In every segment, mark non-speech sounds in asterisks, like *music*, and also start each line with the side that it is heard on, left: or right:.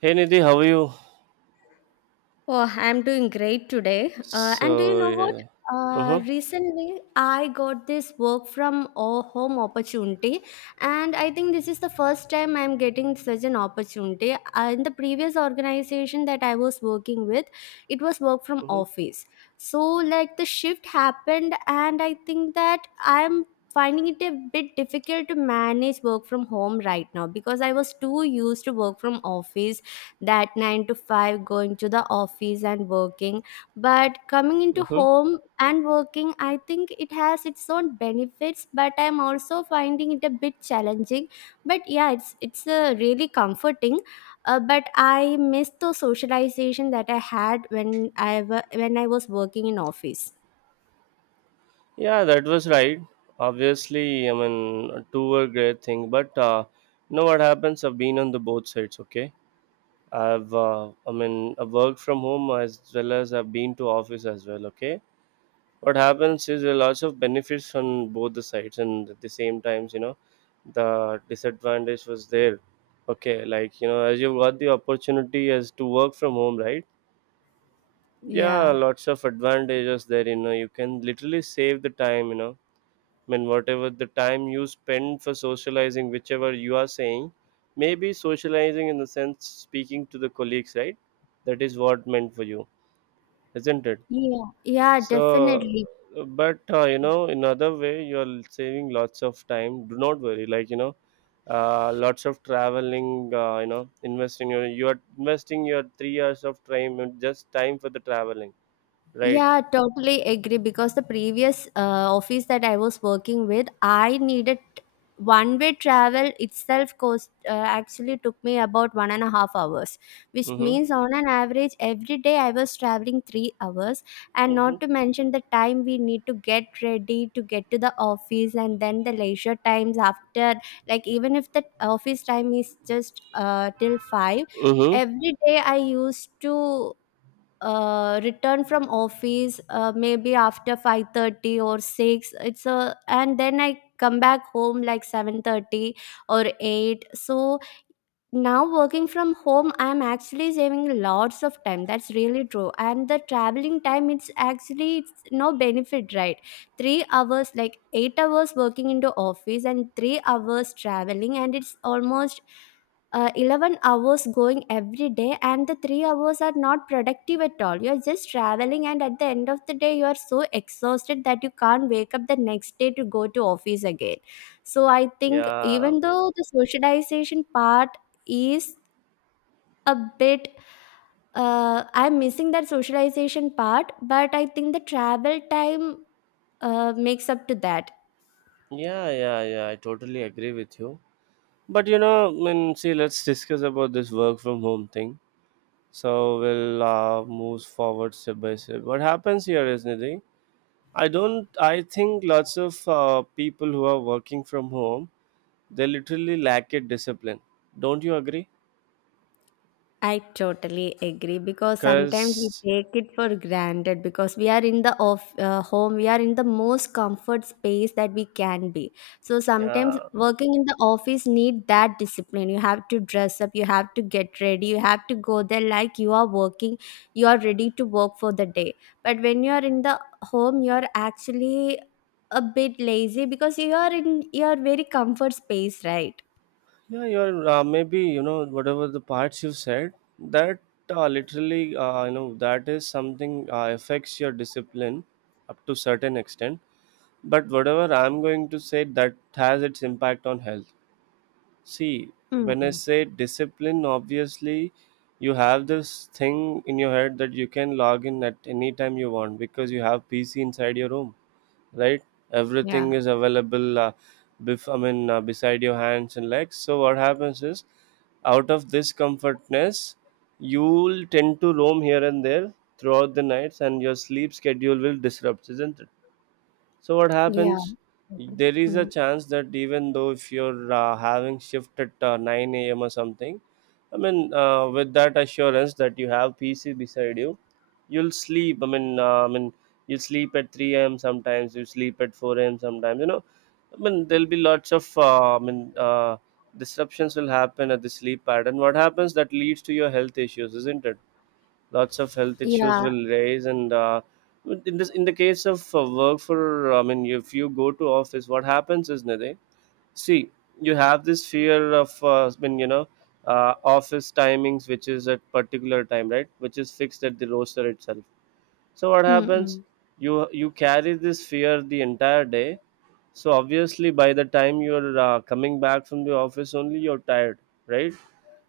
right: Hey Nidhi, how are you?
left: Oh, I'm doing great today. And do you
right: So
left: know what?
right: yeah, uh-huh,
left: Recently, I got this work from home opportunity, and I think this is the first time I'm getting such an opportunity. In the previous organization that I was working with, it was work from
right: uh-huh,
left: office. So, like, the shift happened, and I think that I'm finding it a bit difficult to manage work from home right now, because I was too used to work from office, that 9 to 5 going to the office and working. But coming into
right: uh-huh.
left: home and working, I think it has its own benefits, but I'm also finding it a bit challenging. But yeah, it's really comforting. But I miss the socialization that I had when when I was working in office.
right: Yeah, that was right. Obviously, I mean, two were great thing, but you know what happens? I've been on the both sides. Okay, I work from home as well as I've been to office as well. Okay, what happens is there are lots of benefits on both the sides, and at the same times, you know, the disadvantage was there. Okay, like you know, as you've got the opportunity as to work from home, right? Yeah,
left: Yeah.
right: lots of advantages there, you know, you can literally save the time, I mean whatever the time you spend for socializing, whichever you are saying, maybe socializing in the sense speaking to the colleagues, right? That is what meant for you, isn't it?
left: Yeah, yeah,
right: So
left: definitely.
right: but you know, in other way you are saving lots of time, do not worry, lots of traveling, you know, investing your you are investing your 3 hours of time and just time for the traveling, right?
left: Yeah, totally agree. Because the previous office that I was working with, I needed, one way travel itself cost, actually took me about 1.5 hours, which
right: mm-hmm.
left: means on an average every day I was traveling 3 hours, and
right: Mm-hmm.
left: not to mention the time we need to get ready to get to the office, and then the leisure times after. Like even if the office time is just till five,
right: Mm-hmm.
left: every day I used to return from office, maybe after 5:30 or 6. It's a, and then I come back home like 7:30 or 8. So now working from home, I'm actually saving lots of time. That's really true. And the traveling time, it's actually, it's no benefit, right? 3 hours, like 8 hours working into office and 3 hours traveling, and it's almost 11 hours going every day, and the 3 hours are not productive at all. You're just traveling, and at the end of the day you are so exhausted that you can't wake up the next day to go to office again. So I think
right: yeah,
left: even though the socialization part is a bit, I'm missing that socialization part, but I think the travel time makes up to that.
right: yeah. I totally agree with you. But you know, I mean, see, let's discuss about this work from home thing. So we'll move forward step by step. What happens here is Nidhi. I don't. I think lots of people who are working from home, they literally lack it discipline. Don't you agree?
left: I totally agree, because sometimes we
right: Because
left: take it for granted, because we are in the off home, we are in the most comfort space that we can be. So sometimes
right: yeah,
left: working in the office need that discipline. You have to dress up, you have to get ready, you have to go there, like you are working, you are ready to work for the day. But when you are in the home, you are actually a bit lazy, because you are in your very comfort space, right?
right: Yeah, you're maybe you know whatever the parts you said that literally you know, that is something affects your discipline up to certain extent. But whatever I'm going to say that has its impact on health. See,
left: Mm,
right: when I
left: mm.
right: say discipline, obviously you have this thing in your head that you can log in at any time you want because you have PC inside your room, right?
left: Yeah,
right: Everything is available, beside your hands and legs. So what happens is, out of this comfortness, you'll tend to roam here and there throughout the nights and your sleep schedule will disrupt, isn't it? So what
left: yeah.
right: happens?
left: Okay.
right: There is a
left: Mm.
right: chance that even though if you're having shift at 9 a.m. or something, I mean, with that assurance that you have PC beside you, you'll sleep. I mean, you sleep at 3 a.m. sometimes. You sleep at 4 a.m. sometimes. You know, I mean, there'll be lots of disruptions will happen at the sleep pattern. What happens that leads to your health issues, isn't it? Lots of health issues
left: Yeah.
right: will raise. And in the case of work for I mean if you go to office, what happens is, Nade, see, you have this fear of I mean, you know, office timings which is at particular time, right, which is fixed at the roster itself. So what happens,
left: Mm-mm.
right: you carry this fear the entire day. So obviously by the time you're coming back from the office, only you're tired, right?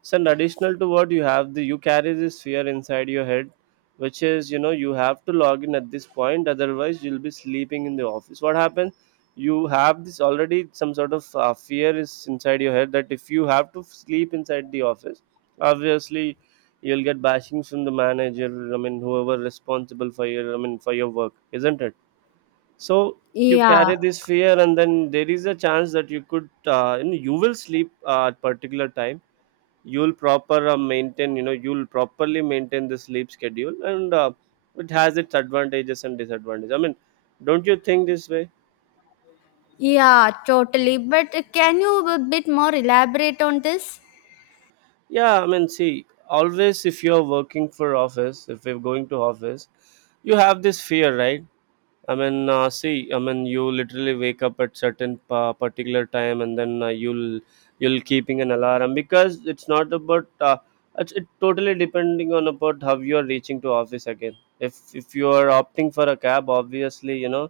right: So, and additional to what you have, the you carry this fear inside your head, which is, you know, you have to log in at this point, otherwise you'll be sleeping in the office. What happens? You have this already some sort of fear is inside your head that if you have to sleep inside the office, obviously you'll get bashings from the manager. I mean, whoever responsible for your, I mean, for your work, isn't it? So you
left: Yeah,
right: carry this fear, and then there is a chance that you could you know, you will sleep at particular time, you'll proper maintain you know you'll properly maintain the sleep schedule. And it has its advantages and disadvantages. I mean, don't you think this way?
left: yeah, totally. But can you a bit more elaborate on this?
right: Yeah, I mean, see, always if you're working for office, if you're going to office, you have this fear, right? I mean, see, I mean, you literally wake up at certain particular time, and then you'll keeping an alarm because it's not about it's it totally depending on about how you are reaching to office again. If you are opting for a cab, obviously, you know,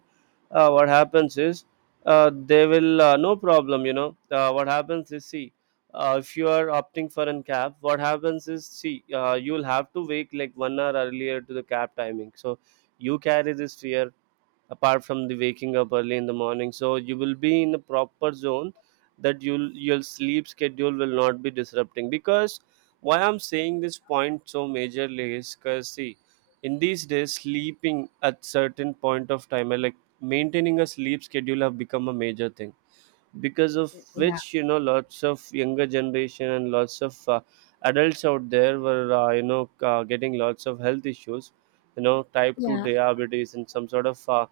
right: what happens is, they will, no problem. You know, what happens is, see, if you are opting for an cab, what happens is, see, you'll have to wake like 1 hour earlier to the cab timing. So you carry this fear apart from the waking up early in the morning, so you will be in a proper zone, that you'll your sleep schedule will not be disrupting. Because why I'm saying this point so majorly is because, see, in these days sleeping at certain point of time, like maintaining a sleep schedule have become a major thing, because of
left: Yeah.
right: which, you know, lots of younger generation and lots of adults out there were, you know, getting lots of health issues, you know, type 2
left: Yeah.
right: diabetes and some sort of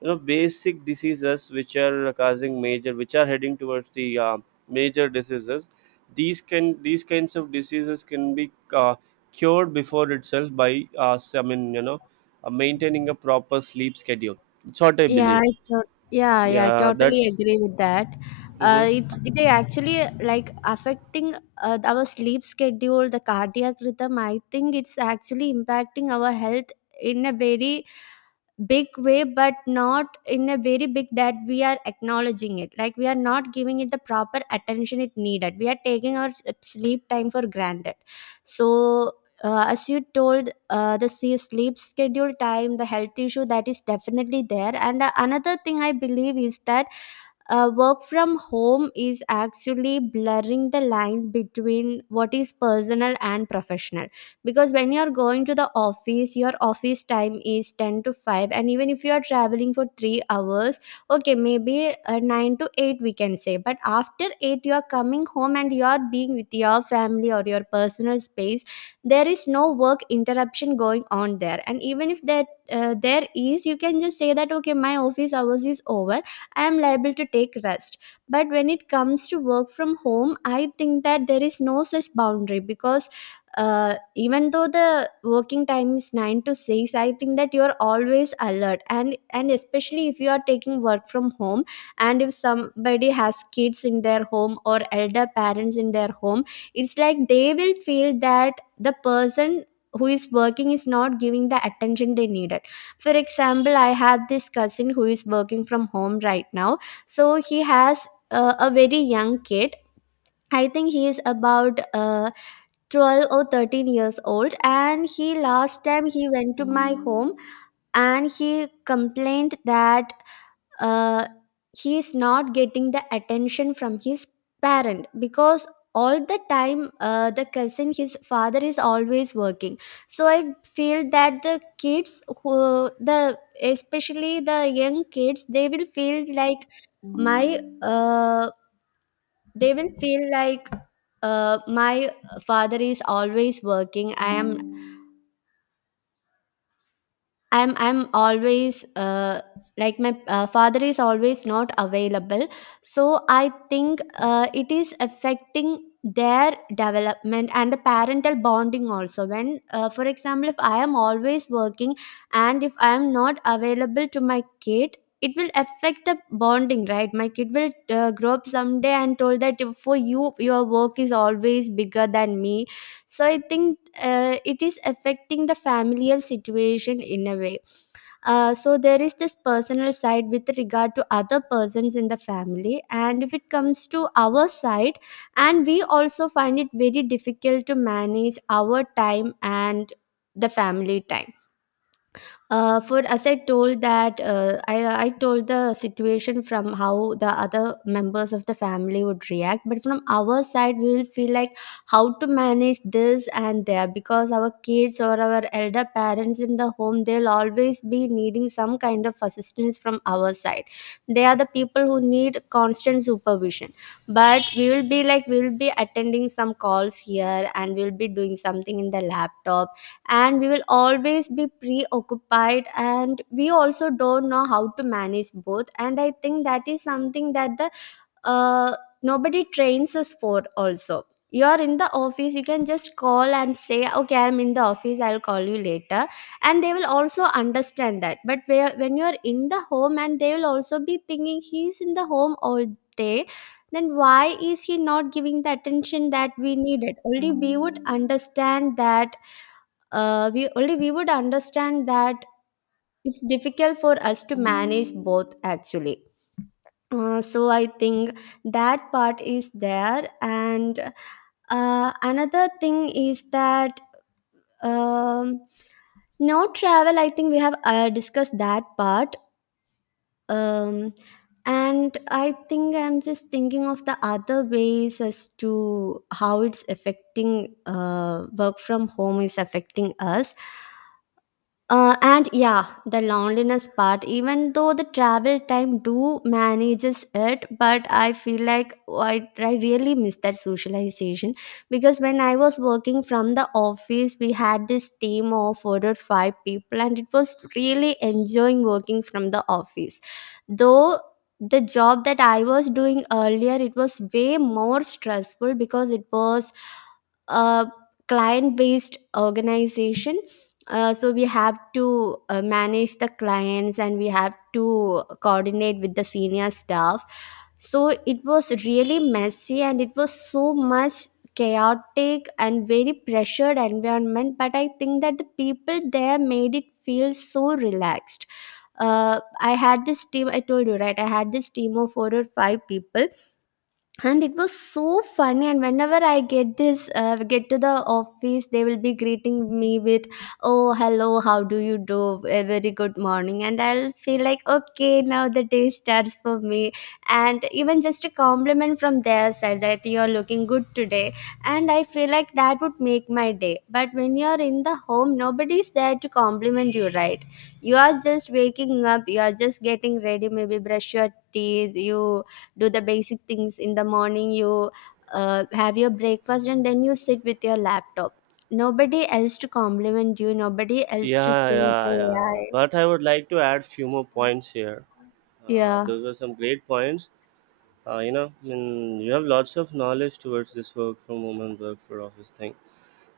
right: you know, basic diseases which are causing major, which are heading towards the major diseases. These can these kinds of diseases can be cured before itself by uh, s- i mean you know maintaining a proper sleep schedule. It's what I
left: Yeah,
right: believe.
left: I tot yeah, yeah, I
right: Yeah
left: totally
right: that's
left: agree with that.
right: hmm
left: It actually, like, affecting our sleep schedule, the cardiac rhythm. I think it's actually impacting our health in a very big way, but not in a very big that we are acknowledging it. Like we are not giving it the proper attention it needed. We are taking our sleep time for granted. So, as you told, the sleep schedule time, the health issue, that is definitely there. And another thing I believe is that work from home is actually blurring the line between what is personal and professional. Because when you are going to the office, your office time is 10 to 5, and even if you are traveling for 3 hours, okay, maybe 9 to 8 we can say. But after 8 you are coming home and you are being with your family or your personal space. There is no work interruption going on there, and even if that there is, you can just say that okay, my office hours is over, I am liable to take rest. But when it comes to work from home, I think that there is no such boundary, because even though the working time is 9 to 6, I think that you are always alert, and especially if you are taking work from home, and if somebody has kids in their home or elder parents in their home, it's like they will feel that the person who is working is not giving the attention they needed. For example, I have this cousin who is working from home right now. So he has a very young kid, I think he is about 12 or 13 years old. And he, last time he went to my home, and he complained that uh, he is not getting the attention from his parent, because all the time the cousin, his father is always working. So I feel that the kids who the especially the young kids, they will feel like my they will feel like my father is always working. I am I'm I'm always like my father is always not available. So I think it is affecting their development and the parental bonding also. When, for example, if I am always working and if I am not available to my kid, it will affect the bonding, right? My kid will grow up someday and told that, for you, your work is always bigger than me. So I think it is affecting the familial situation in a way. So there is this personal side with regard to other persons in the family, and if it comes to our side, and we also find it very difficult to manage our time and the family time. For as I told that, I told the situation from how the other members of the family would react, but from our side we will feel like how to manage this. And there, because our kids or our elder parents in the home, they'll always be needing some kind of assistance from our side. They are the people who need constant supervision, but we will be like, we will be attending some calls here, and we'll be doing something in the laptop, and we will always be preoccupied. And we also don't know how to manage both, and I think that is something that the uh, nobody trains us for also. You are in the office, you can just call and say, okay, I'm in the office, I'll call you later, and they will also understand that. But when you're in the home, and they will also be thinking, he's in the home all day, then why is he not giving the attention that we needed? Only we would understand that. We would understand that, it's difficult for us to manage both actually. So I think that part is there. And another thing is that, um, no travel, I think we have discussed that part. um, and I think I'm just thinking of the other ways as to how it's affecting work from home is affecting us. And yeah, the loneliness part, even though the travel time do manages it, but I feel like I really miss that socialization. Because when I was working from the office, we had this team of four or five people, and it was really enjoying working from the office. Though the job that I was doing earlier, it was way more stressful because it was a client based organization. So we have to manage the clients, and we have to coordinate with the senior staff. So it was really messy, and it was so much chaotic and very pressured environment. But I think that the people there made it feel so relaxed. I had this team, I told you, right? I had this team of four or five people, and it was so funny. And whenever I get to the office, they will be greeting me with, oh hello, how do you do, a very good morning. And I'll feel like, okay, now the day starts for me. And even just a compliment from their side that you're looking good today, and I feel like that would make my day. But when you're in the home, nobody's there to compliment you, right? You are just waking up, you are just getting ready, maybe brush your teeth, you do the basic things in the morning, you have your breakfast and then you sit with your laptop. Nobody else to compliment you, nobody else to
right: yeah,
left: say hey. I
right: but I would like to add few more points here.
left: Yeah,
right: Those are some great points. You know, I mean, you have lots of knowledge towards this work from home and work for office thing.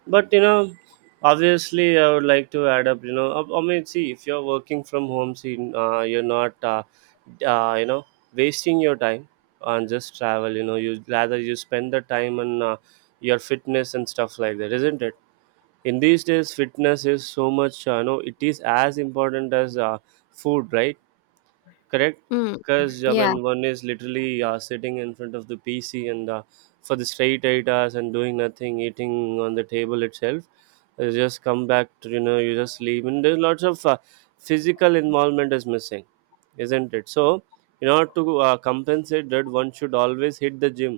right: But you know, obviously I would like to add up, you know, I mean, see, if you're working from home, see, you're not you know, wasting your time on just travel. You know, you spend the time on your fitness and stuff like that, isn't it? In these days fitness is so much, you know, it is as important as food, right? Correct.
left: mm.
right: Because, I
left: Yeah,
right: mean, one is literally sitting in front of the pc and for the straight 8 hours and doing nothing, eating on the table itself. You just come back to, you know, you just leave, and there's lots of physical involvement is missing, isn't it? So in order to compensate that, one should always hit the gym.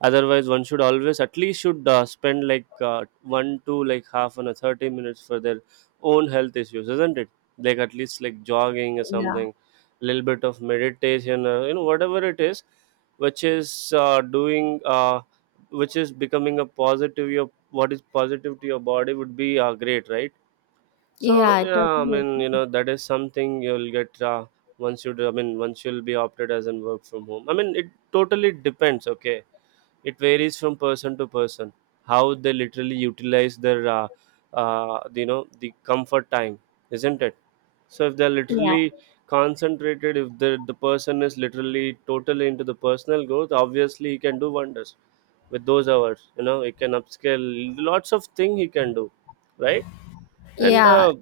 right: Otherwise one should always at least should spend like one to like half an hour, 30 minutes for their own health issues, isn't it? Like at least like jogging or
left: yeah,
right: something, little bit of meditation, you know, whatever it is, which is doing which is becoming a positive, your what is positive to your body would be great, right? So
left: yeah,
right: yeah, I
left: totally.
right: mean, you know, that is something you'll get once you do- I mean once you'll be opted as in work from home, I mean, it totally depends, okay? It varies from person to person, how they literally utilize their you know, the comfort time, isn't it? So if they're
left: Yeah,
right: literally concentrated, if the person is literally totally into the personal growth, obviously he can do wonders with those hours. You know, he can upscale lots of thing he can do, right? And
left: yeah,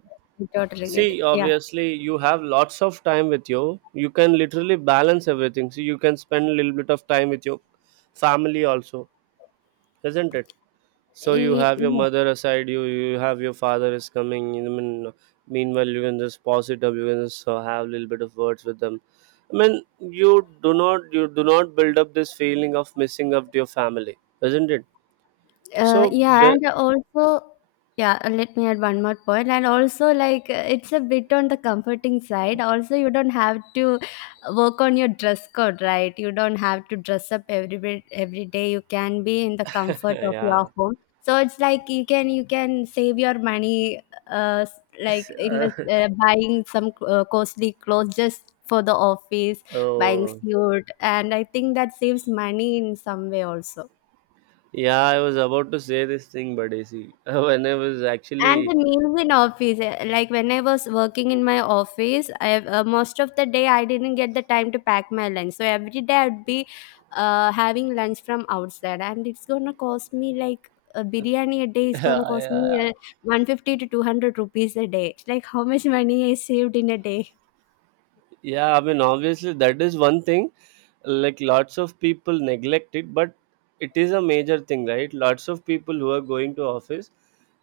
left: I totally get it.
right: see,
left: Yeah.
right: obviously you have lots of time with you, you can literally balance everything, so you can spend a little bit of time with your family also, isn't it? So you have your
left: Yeah.
right: mother aside, you have your father is coming. I mean, meanwhile you can just pause it up. You can just have a little bit of words with them. I mean, you do not build up this feeling of missing up to your family, isn't it? So
left: Yeah,
right: the
left: and also, yeah, let me add one more point. And also, like, it's a bit on the comforting side. Also, you don't have to work on your dress code, right? You don't have to dress up every day. You can be in the
right: *laughs*
left: comfort of
right: yeah.
left: your home. So it's like you can save your money, uh, s- like invest
right: *laughs*
left: buying some costly clothes just for the office, buying
right: oh
left: suit, and I think that saves money in some way also.
right: yeah, I was about to say this thing, but you see, *laughs* when I was
left: And
right: actually
left: the meals in office, like when I was working in my office, I most of the day I didn't get the time to pack my lunch. So every day I'd be having lunch from outside, and it's gonna cost me like a biryani a day
right: *laughs*
left: is gonna cost me
right: I,
left: 150 to 200 rupees a day. It's like how much *laughs* money I saved in a day.
right: yeah, I mean, obviously, that is one thing. Like, lots of people neglect it, but it is a major thing, right? Lots of people who are going to office,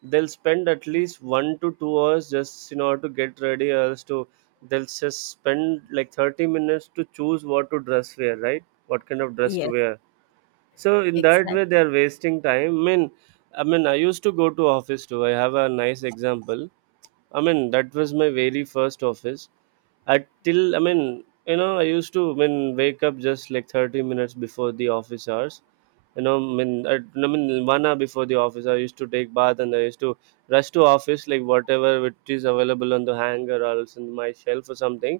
right: they'll spend at least 1 to 2 hours just in order to get ready, or else to they'll just spend like 30 minutes to choose what to dress wear, right? What kind of dress
left: Yes,
right: to wear. So in that way,
left: exactly.
right: they are wasting time. I mean, I used to go to office too. I have a nice example. I mean, that was my very first office at till I mean, I used to, I mean, wake up just like 30 minutes before the office hours. I mean one hour before the office. I used to take bath, and I used to rush to office like whatever which is available on the hanger or else in my shelf or something.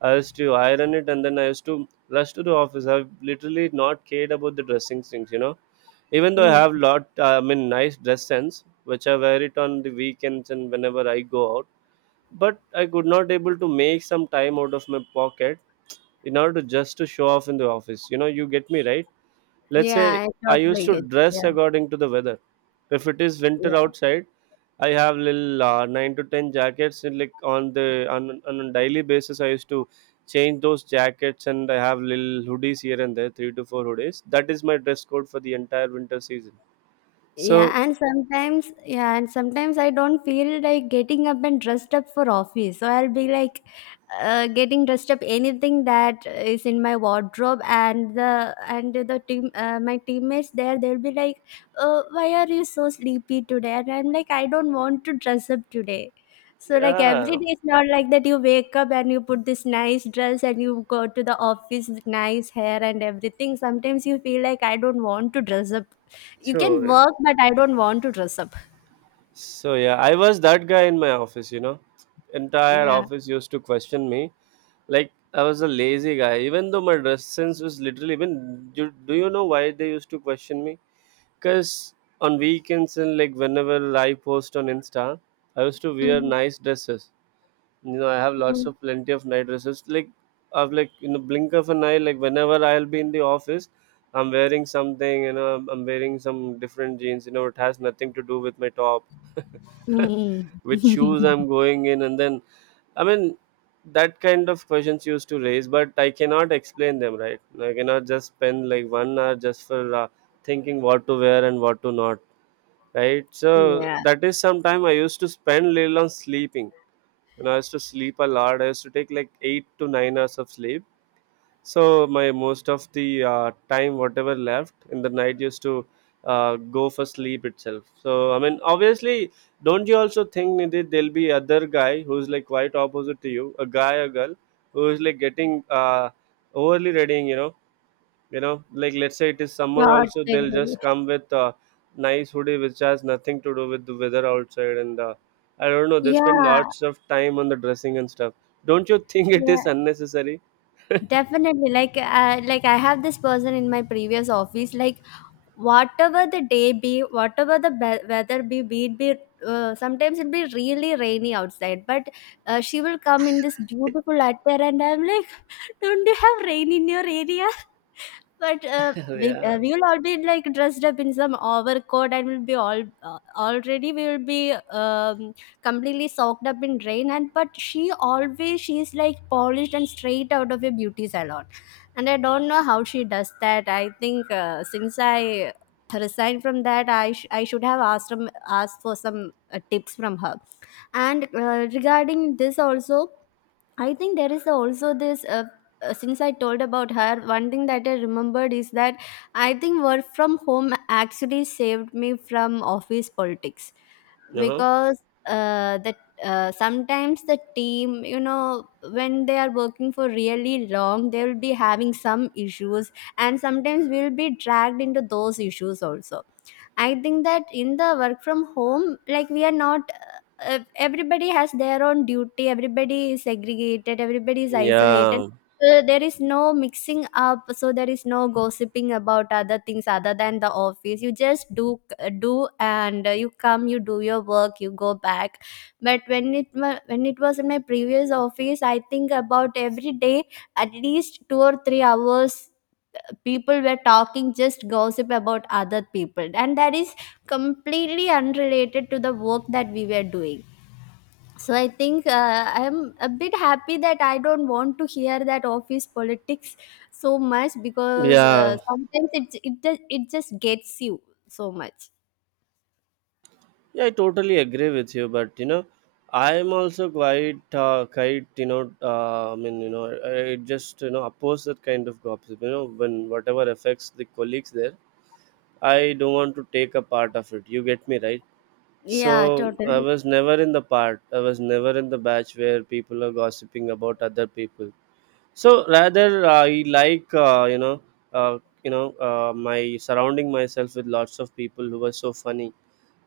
right: I used to iron it, and then I used to rush to the office. I've literally not cared about the dressing things, even though I
left: Mm.
right: have lot I mean nice dress sense which I wear it on the weekends and whenever I go. But I could not able to make some time out of my pocket in order to just to show off in the office. You know, you get me right. Let's say
left: Yeah, I
right: I used
left: totally
right: to
left: get.
right: dress
left: Yeah,
right: according to the weather. If it is winter
left: yeah.
right: outside, I have little nine to ten jackets. And like on the on a daily basis, I used to change those jackets, and I have little hoodies here and there, three to four hoodies. That is my dress code for the entire winter season. So
left: Yeah, and sometimes I don't feel like getting up and dressed up for office. So I'll be like getting dressed up anything that is in my wardrobe, and the team, my teammates there, they'll be like, "Oh, why are you so sleepy today?" And I'm like, "I don't want to dress up today." So like every
right: yeah,
left: day, it's not like that. You wake up and you put this nice dress and you go to the office with nice hair and everything. Sometimes you feel like I don't want to dress up, you
right: so
left: can work, but I don't want to dress up.
right: so yeah, I was that guy in my office, you know. Entire
left: Yeah.
right: office used to question me. Like I was a lazy guy, even though my dress sense was literally even do you know why they used to question me? Cause on weekends and like whenever I post on Insta, I used to wear
left: Mhm.
right: nice dresses. You know, I have lots
left: Mm.
right: of plenty of nice dresses. Like I've, like in the blink of an eye, like whenever I'll be in the office, I'm wearing something, you know, I'm wearing some different jeans, you know, it has nothing to do with my top *laughs*
left: Mm.
right: which shoes
left: *laughs*
right: I'm going in, and then I mean that kind of questions used to raise, but I cannot explain them right. I cannot just spend like one hour just for thinking what to wear and what to not. Right, so
left: Yeah,
right: that is some time I used to spend little on sleeping. You know, I used to sleep a lot. I used to take like 8 to 9 hours of sleep, so my most of the time, whatever left in the night, used to go for sleep itself. So I mean, obviously, don't you also think, Nidhi, there'll be other guy who's like quite opposite to you, a guy or girl who is like getting overly readying, you know, like let's say it is summer also, they'll
left: totally.
right: just come with a nice hoodie which has nothing to do with the weather outside, and I don't know, they
left: Yeah,
right: spend lots of time on the dressing and stuff. Don't you *laughs* think it is
left: yeah,
right: unnecessary? *laughs*
left: definitely. Like I have this person in my previous office. Like, whatever the day be, weather be it be. Sometimes it'll be really rainy outside, but she will come in this beautiful attire, and I'm like, *laughs* "Don't you have rain in your area?" But
right: Yeah.
left: we will all be like dressed up in some overcoat and we'll be all already we will be completely soaked up in rain, and but she always, she is like polished and straight out of a beauty salon, and I don't know how she does that. I think since I resigned from that, I should have asked for some tips from her. And regarding this also, I think there is also this. Since I told about her, one thing that I remembered is that I think work from home actually saved me from office politics,
right: Uh-huh.
left: because the sometimes the team, you know, when they are working for really long, they will be having some issues, and sometimes we will be dragged into those issues also. I think that in the work from home, like we are not, everybody has their own duty, everybody is segregated, everybody is isolated.
right: Yeah,
left: So there is no mixing up, so there is no gossiping about other things other than the office. You just do do, and you come, you do your work, you go back. But when it was in my previous office, I think about every day at least 2 or 3 hours people were talking just gossip about other people, and that is completely unrelated to the work that we were doing. So I think I am a bit happy that I don't want to hear that office politics so much, because
right: yeah,
left: sometimes it just gets you so much.
right: yeah, I totally agree with you, but you know, I'm also quite, quite, you know, I mean, you know, I just, you know, oppose that kind of gossip. You know, when whatever affects the colleagues there, I don't want to take a part of it. You get me right?
left: Yeah,
right: So I
left: totally.
right: was never in the part. I was never in the batch where people are gossiping about other people. So rather, I like, you know, my surrounding myself with lots of people who were so funny,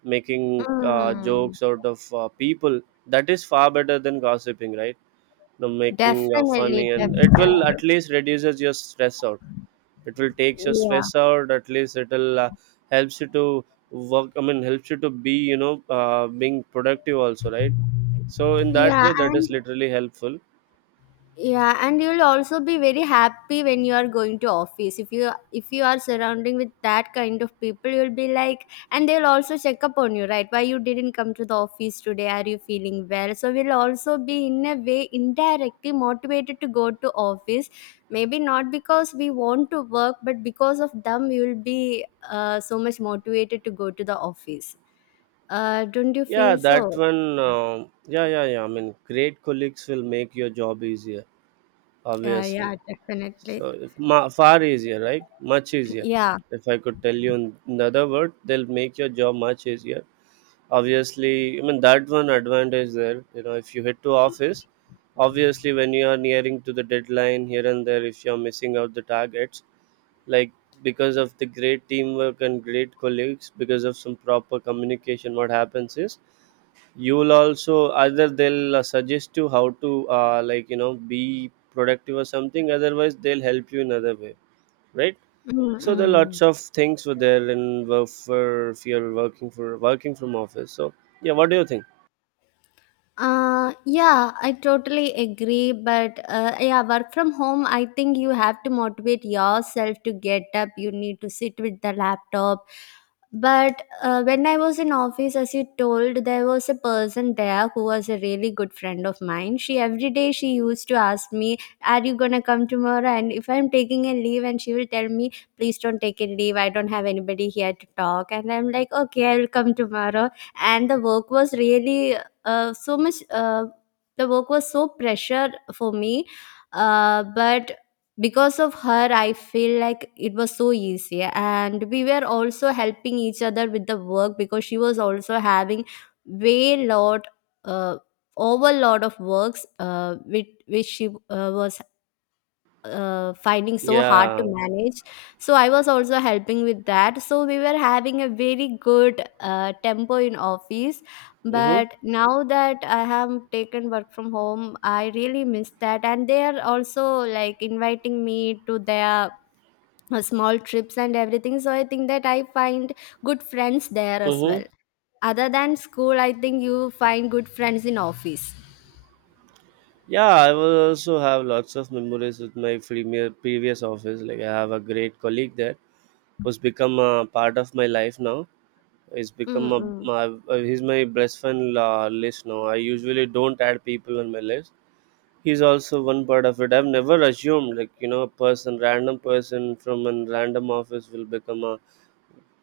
right: making
left: Mm,
right: jokes out of people. That is far better than gossiping, right? You know, making
left: definitely,
right: funny, and it
left: definitely.
right: will at least reduces your stress out. It will takes your
left: Yeah,
right: stress out, at least it will helps you to work, I mean helps you to be, you know, being productive also, right? So in that
left: yeah,
right: way, that is
left: and
right: literally helpful.
left: yeah, and you'll also be very happy when you are going to office. If you are surrounding with that kind of people, you'll be like, and they'll also check up on you, right? Why you didn't come to the office today, are you feeling well? So we'll also be in a way indirectly motivated to go to office, maybe not because we want to work, but because of them we will be so much motivated to go to the office. Don't you
right: Yeah,
left: feel
right: that
left: so?
right: one, um, yeah, yeah, yeah, I mean great colleagues will make your job easier, obviously.
left: Yeah, definitely.
right: So it's far easier, right? Much
left: *clears throat*
right: easier.
left: Yeah.
right: If I could tell you in the other word, they'll make your job much easier. Obviously, I mean that one advantage there. You know, if you head to office, obviously when you are nearing to the deadline here and there, if you are missing out the targets, like because of the great teamwork and great colleagues, because of some proper communication, what happens is you will also, either they'll suggest you how to, like you know, be productive or something, otherwise they'll help you in other way, right? So there are lots
left: Mm-mm.
right: of things for there and work for if you're working for working from office. So yeah, what do you think?
left: Yeah, I totally agree. But yeah, work from home, I think you have to motivate yourself to get up. You need to sit with the laptop. But when I was in office, as you told, there was a person there who was a really good friend of mine. She every day she used to ask me, "Are you gonna come tomorrow?" And if I'm taking a leave, and she will tell me, "Please don't take a leave. I don't have anybody here to talk." And I'm like, "Okay, I will come tomorrow." And the work was really so much the work was so pressure for me, but because of her I feel like it was so easy, and we were also helping each other with the work, because she was also having way lot uh, overload of works, which she was finding so hard to
right: Yeah.
left: manage. So I was also helping with that, so we were having a very good tempo in office.
right: Mm-hmm.
left: But now that I have taken work from home, I really miss that, and they are also like inviting me to their small trips and everything, so I think that I find good friends there as well.
right: Mm-hmm.
left: Other than school, I think you find good friends in office.
right: Yeah, I will also have lots of memories with my premier previous office. Like I have a great colleague there. Was become a part of my life now. It's become a
left: Mm-mm.
right: my, he's my best friend list now. I usually don't add people on my list. He's also one part of it. I've never assumed, like you know, a person, random person from a random office will become a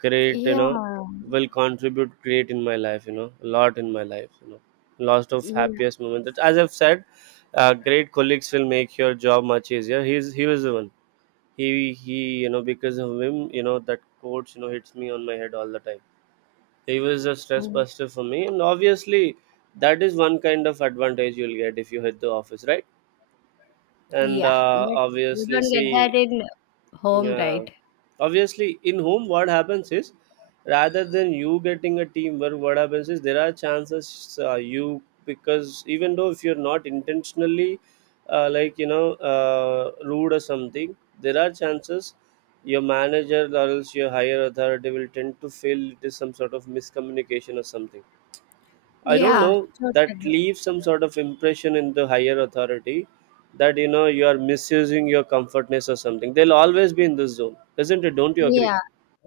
right: great, you
left: Yeah,
right: know, will contribute great in my life. You know, a lot in my life. You know lots of
left: yeah.
right: happiest moments. As I've said, great colleagues will make your job much easier. He was the one. He you know, because of him, you know, that quotes, you know, hits me on my head all the time. He was a stress buster for me, and obviously that is one kind of advantage you'll get if you hit the office, right? And
left: Yeah, but you
right: obviously
left: don't get that
right: see.
left: in home,
right: Yeah.
left: right?
right: Obviously, in home, what happens is rather than you getting a teamwork, what happens is there are chances, you, because even though if you're not intentionally like you know rude or something, there are chances your manager or else your higher authority will tend to feel it is some sort of miscommunication or something. I don't
left: Yeah,
right: know, that
left: totally.
right: leaves some sort of impression in the higher authority that you know you are misusing your comfortness or something. They'll always be in this zone, isn't it? Don't you agree?
left: Yeah.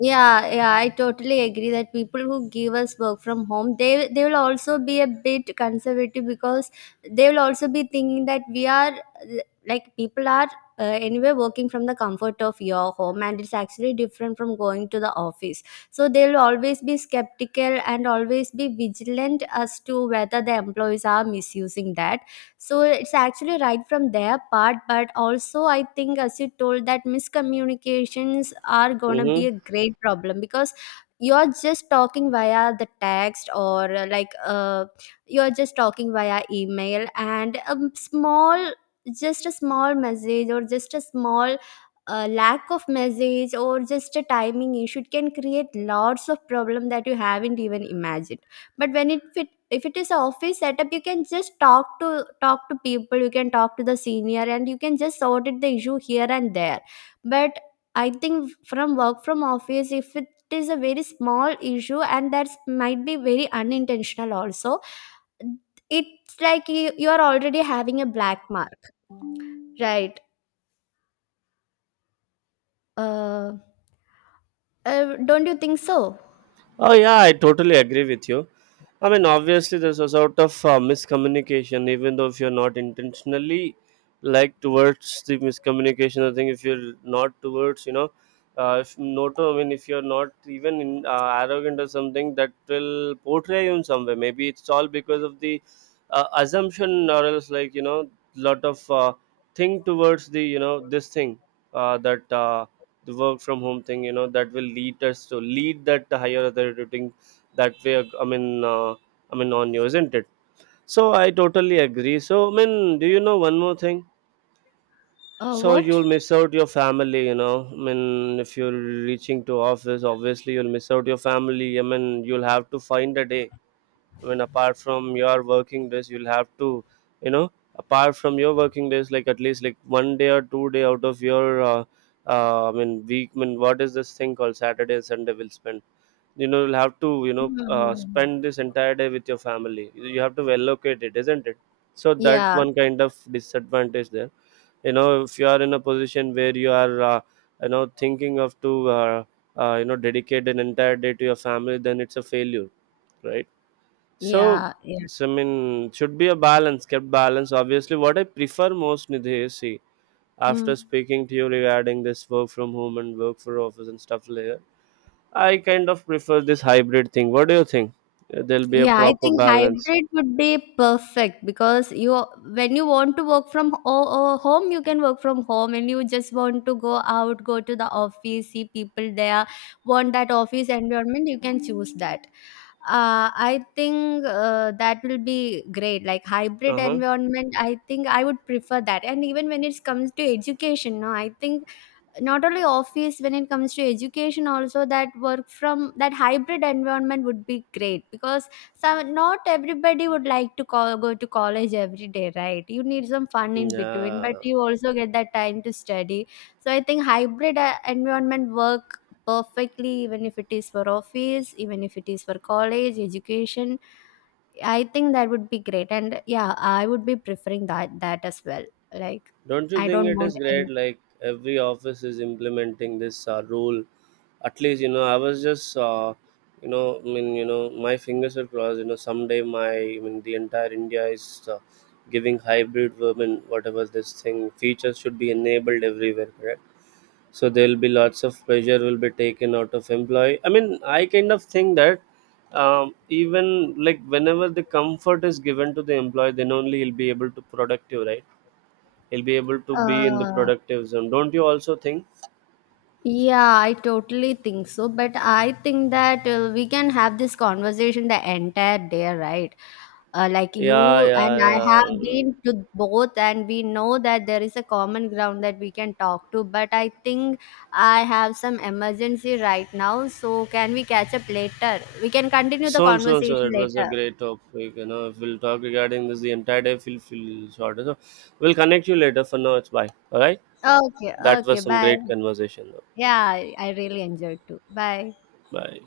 left: Yeah, yeah, I totally agree that people who give us work from home, they will also be a bit conservative, because they will also be thinking that we are like people are anyway working from the comfort of your home, and it's actually different from going to the office. So they will always be skeptical and always be vigilant as to whether the employees are misusing that. So it's actually right from their part, but also I think, as you told, that miscommunications are going to be
right: Mhm.
left: a great problem, because you're just talking via the text or like you're just talking via email, and a small, just a small message, or just a small lack of message, or just a timing issue, it can create lots of problem that you haven't even imagined. But if it is a office setup, you can just talk to people, you can talk to the senior, and you can just sort it the issue here and there. But I think from work from office, if it is a very small issue, and that might be very unintentional also, it's like you are already having a black mark, right? uh, don't you think so?
right: Oh yeah, I totally agree with you. I mean, obviously, there's a sort of miscommunication, even though if you're not intentionally like towards the miscommunication. I think if you're not towards, you know, if not, I mean, if you're not even in, arrogant or something, that will portray you in some way. Maybe it's all because of the assumption, or else like you know, lot of thing towards the you know this thing that the work from home thing, you know, that will lead us to lead that higher authority thing that way, I mean, I mean on you, isn't it? So I totally agree. So I mean, do you know one more thing? So
left: What?
right: you'll miss out your family, you know, I mean if you're reaching to office, obviously you'll miss out your family. I mean you'll have to find a day. I mean, apart from your working days, you'll have to, you know, apart from your working days, like at least like one day or 2 day out of your, I mean, week. I mean, what is this thing called Saturday and Sunday? Will spend. You know, you'll have to, you know,
left: Mhm.
right: spend this entire day with your family. You have to allocate it, isn't it? So that
left: Yeah,
right: one kind of disadvantage there. You know, if you are in a position where you are, you know, thinking of to, you know, dedicate an entire day to your family, then it's a failure, right? So,
left: yeah, yeah.
right: so, I mean, should be a balance, kept balance. Obviously, what I prefer most, Nidhi, is see, after
left: Mm.
right: speaking to you regarding this work from home and work for office and stuff later, I kind of prefer this hybrid thing. What do you think? There'll be a
left: Yeah, I
right: proper
left: think
right: balance.
left: hybrid would be perfect, because you, when you want to work from home, you can work from home, and you just want to go out, go to the office, see people there, want that office environment, you can choose that. I think that will be great. Like hybrid
right: Uh huh.
left: environment, I think I would prefer that. And even when it comes to education, no, I think not only office, when it comes to education also, that work from, that hybrid environment would be great, because some, not everybody would like to call, go to college every day, right? You need some fun in between, but
right: Yeah.
left: you also get that time to study. So I think hybrid environment work perfectly, even if it is for office, even if it is for college education. I think that would be great, and yeah, I would be preferring that, that as well. Like
right: Don't you
left: I
right: think
left: don't
right: it
left: want
right: is
left: any
right: great? Like every office is implementing this rule. At least you know I was just you know I mean you know my fingers are crossed. You know someday my I mean the entire India is giving hybrid women whatever this thing features should be enabled everywhere. Correct. So there will be lots of pressure will be taken out of employee. I mean I kind of think that even like whenever the comfort is given to the employee, then only he'll be able to productive, right? He'll be able to be in the
left: uh,
right: productive zone. Don't you also think?
left: Yeah, I totally think so. But I think that we can have this conversation the entire day, right? Like
right: Yeah,
left: you
right: yeah,
left: and I have
right: yeah.
left: been to both, and we know that there is a common ground that we can talk to. But I think I have some emergency right now. So, can we catch up later? We can continue the
right: So and so and so.
left: conversation
right: It was a
left: later.
right: great topic. You know, if we'll talk regarding this the entire day, feel shorter. So we'll connect you later. For now, it's bye. All right.
left: Okay,
right: That
left: okay,
right: was some great
left: bye.
right: conversation.
left: Yeah, I really enjoyed too. Bye.
right: Bye.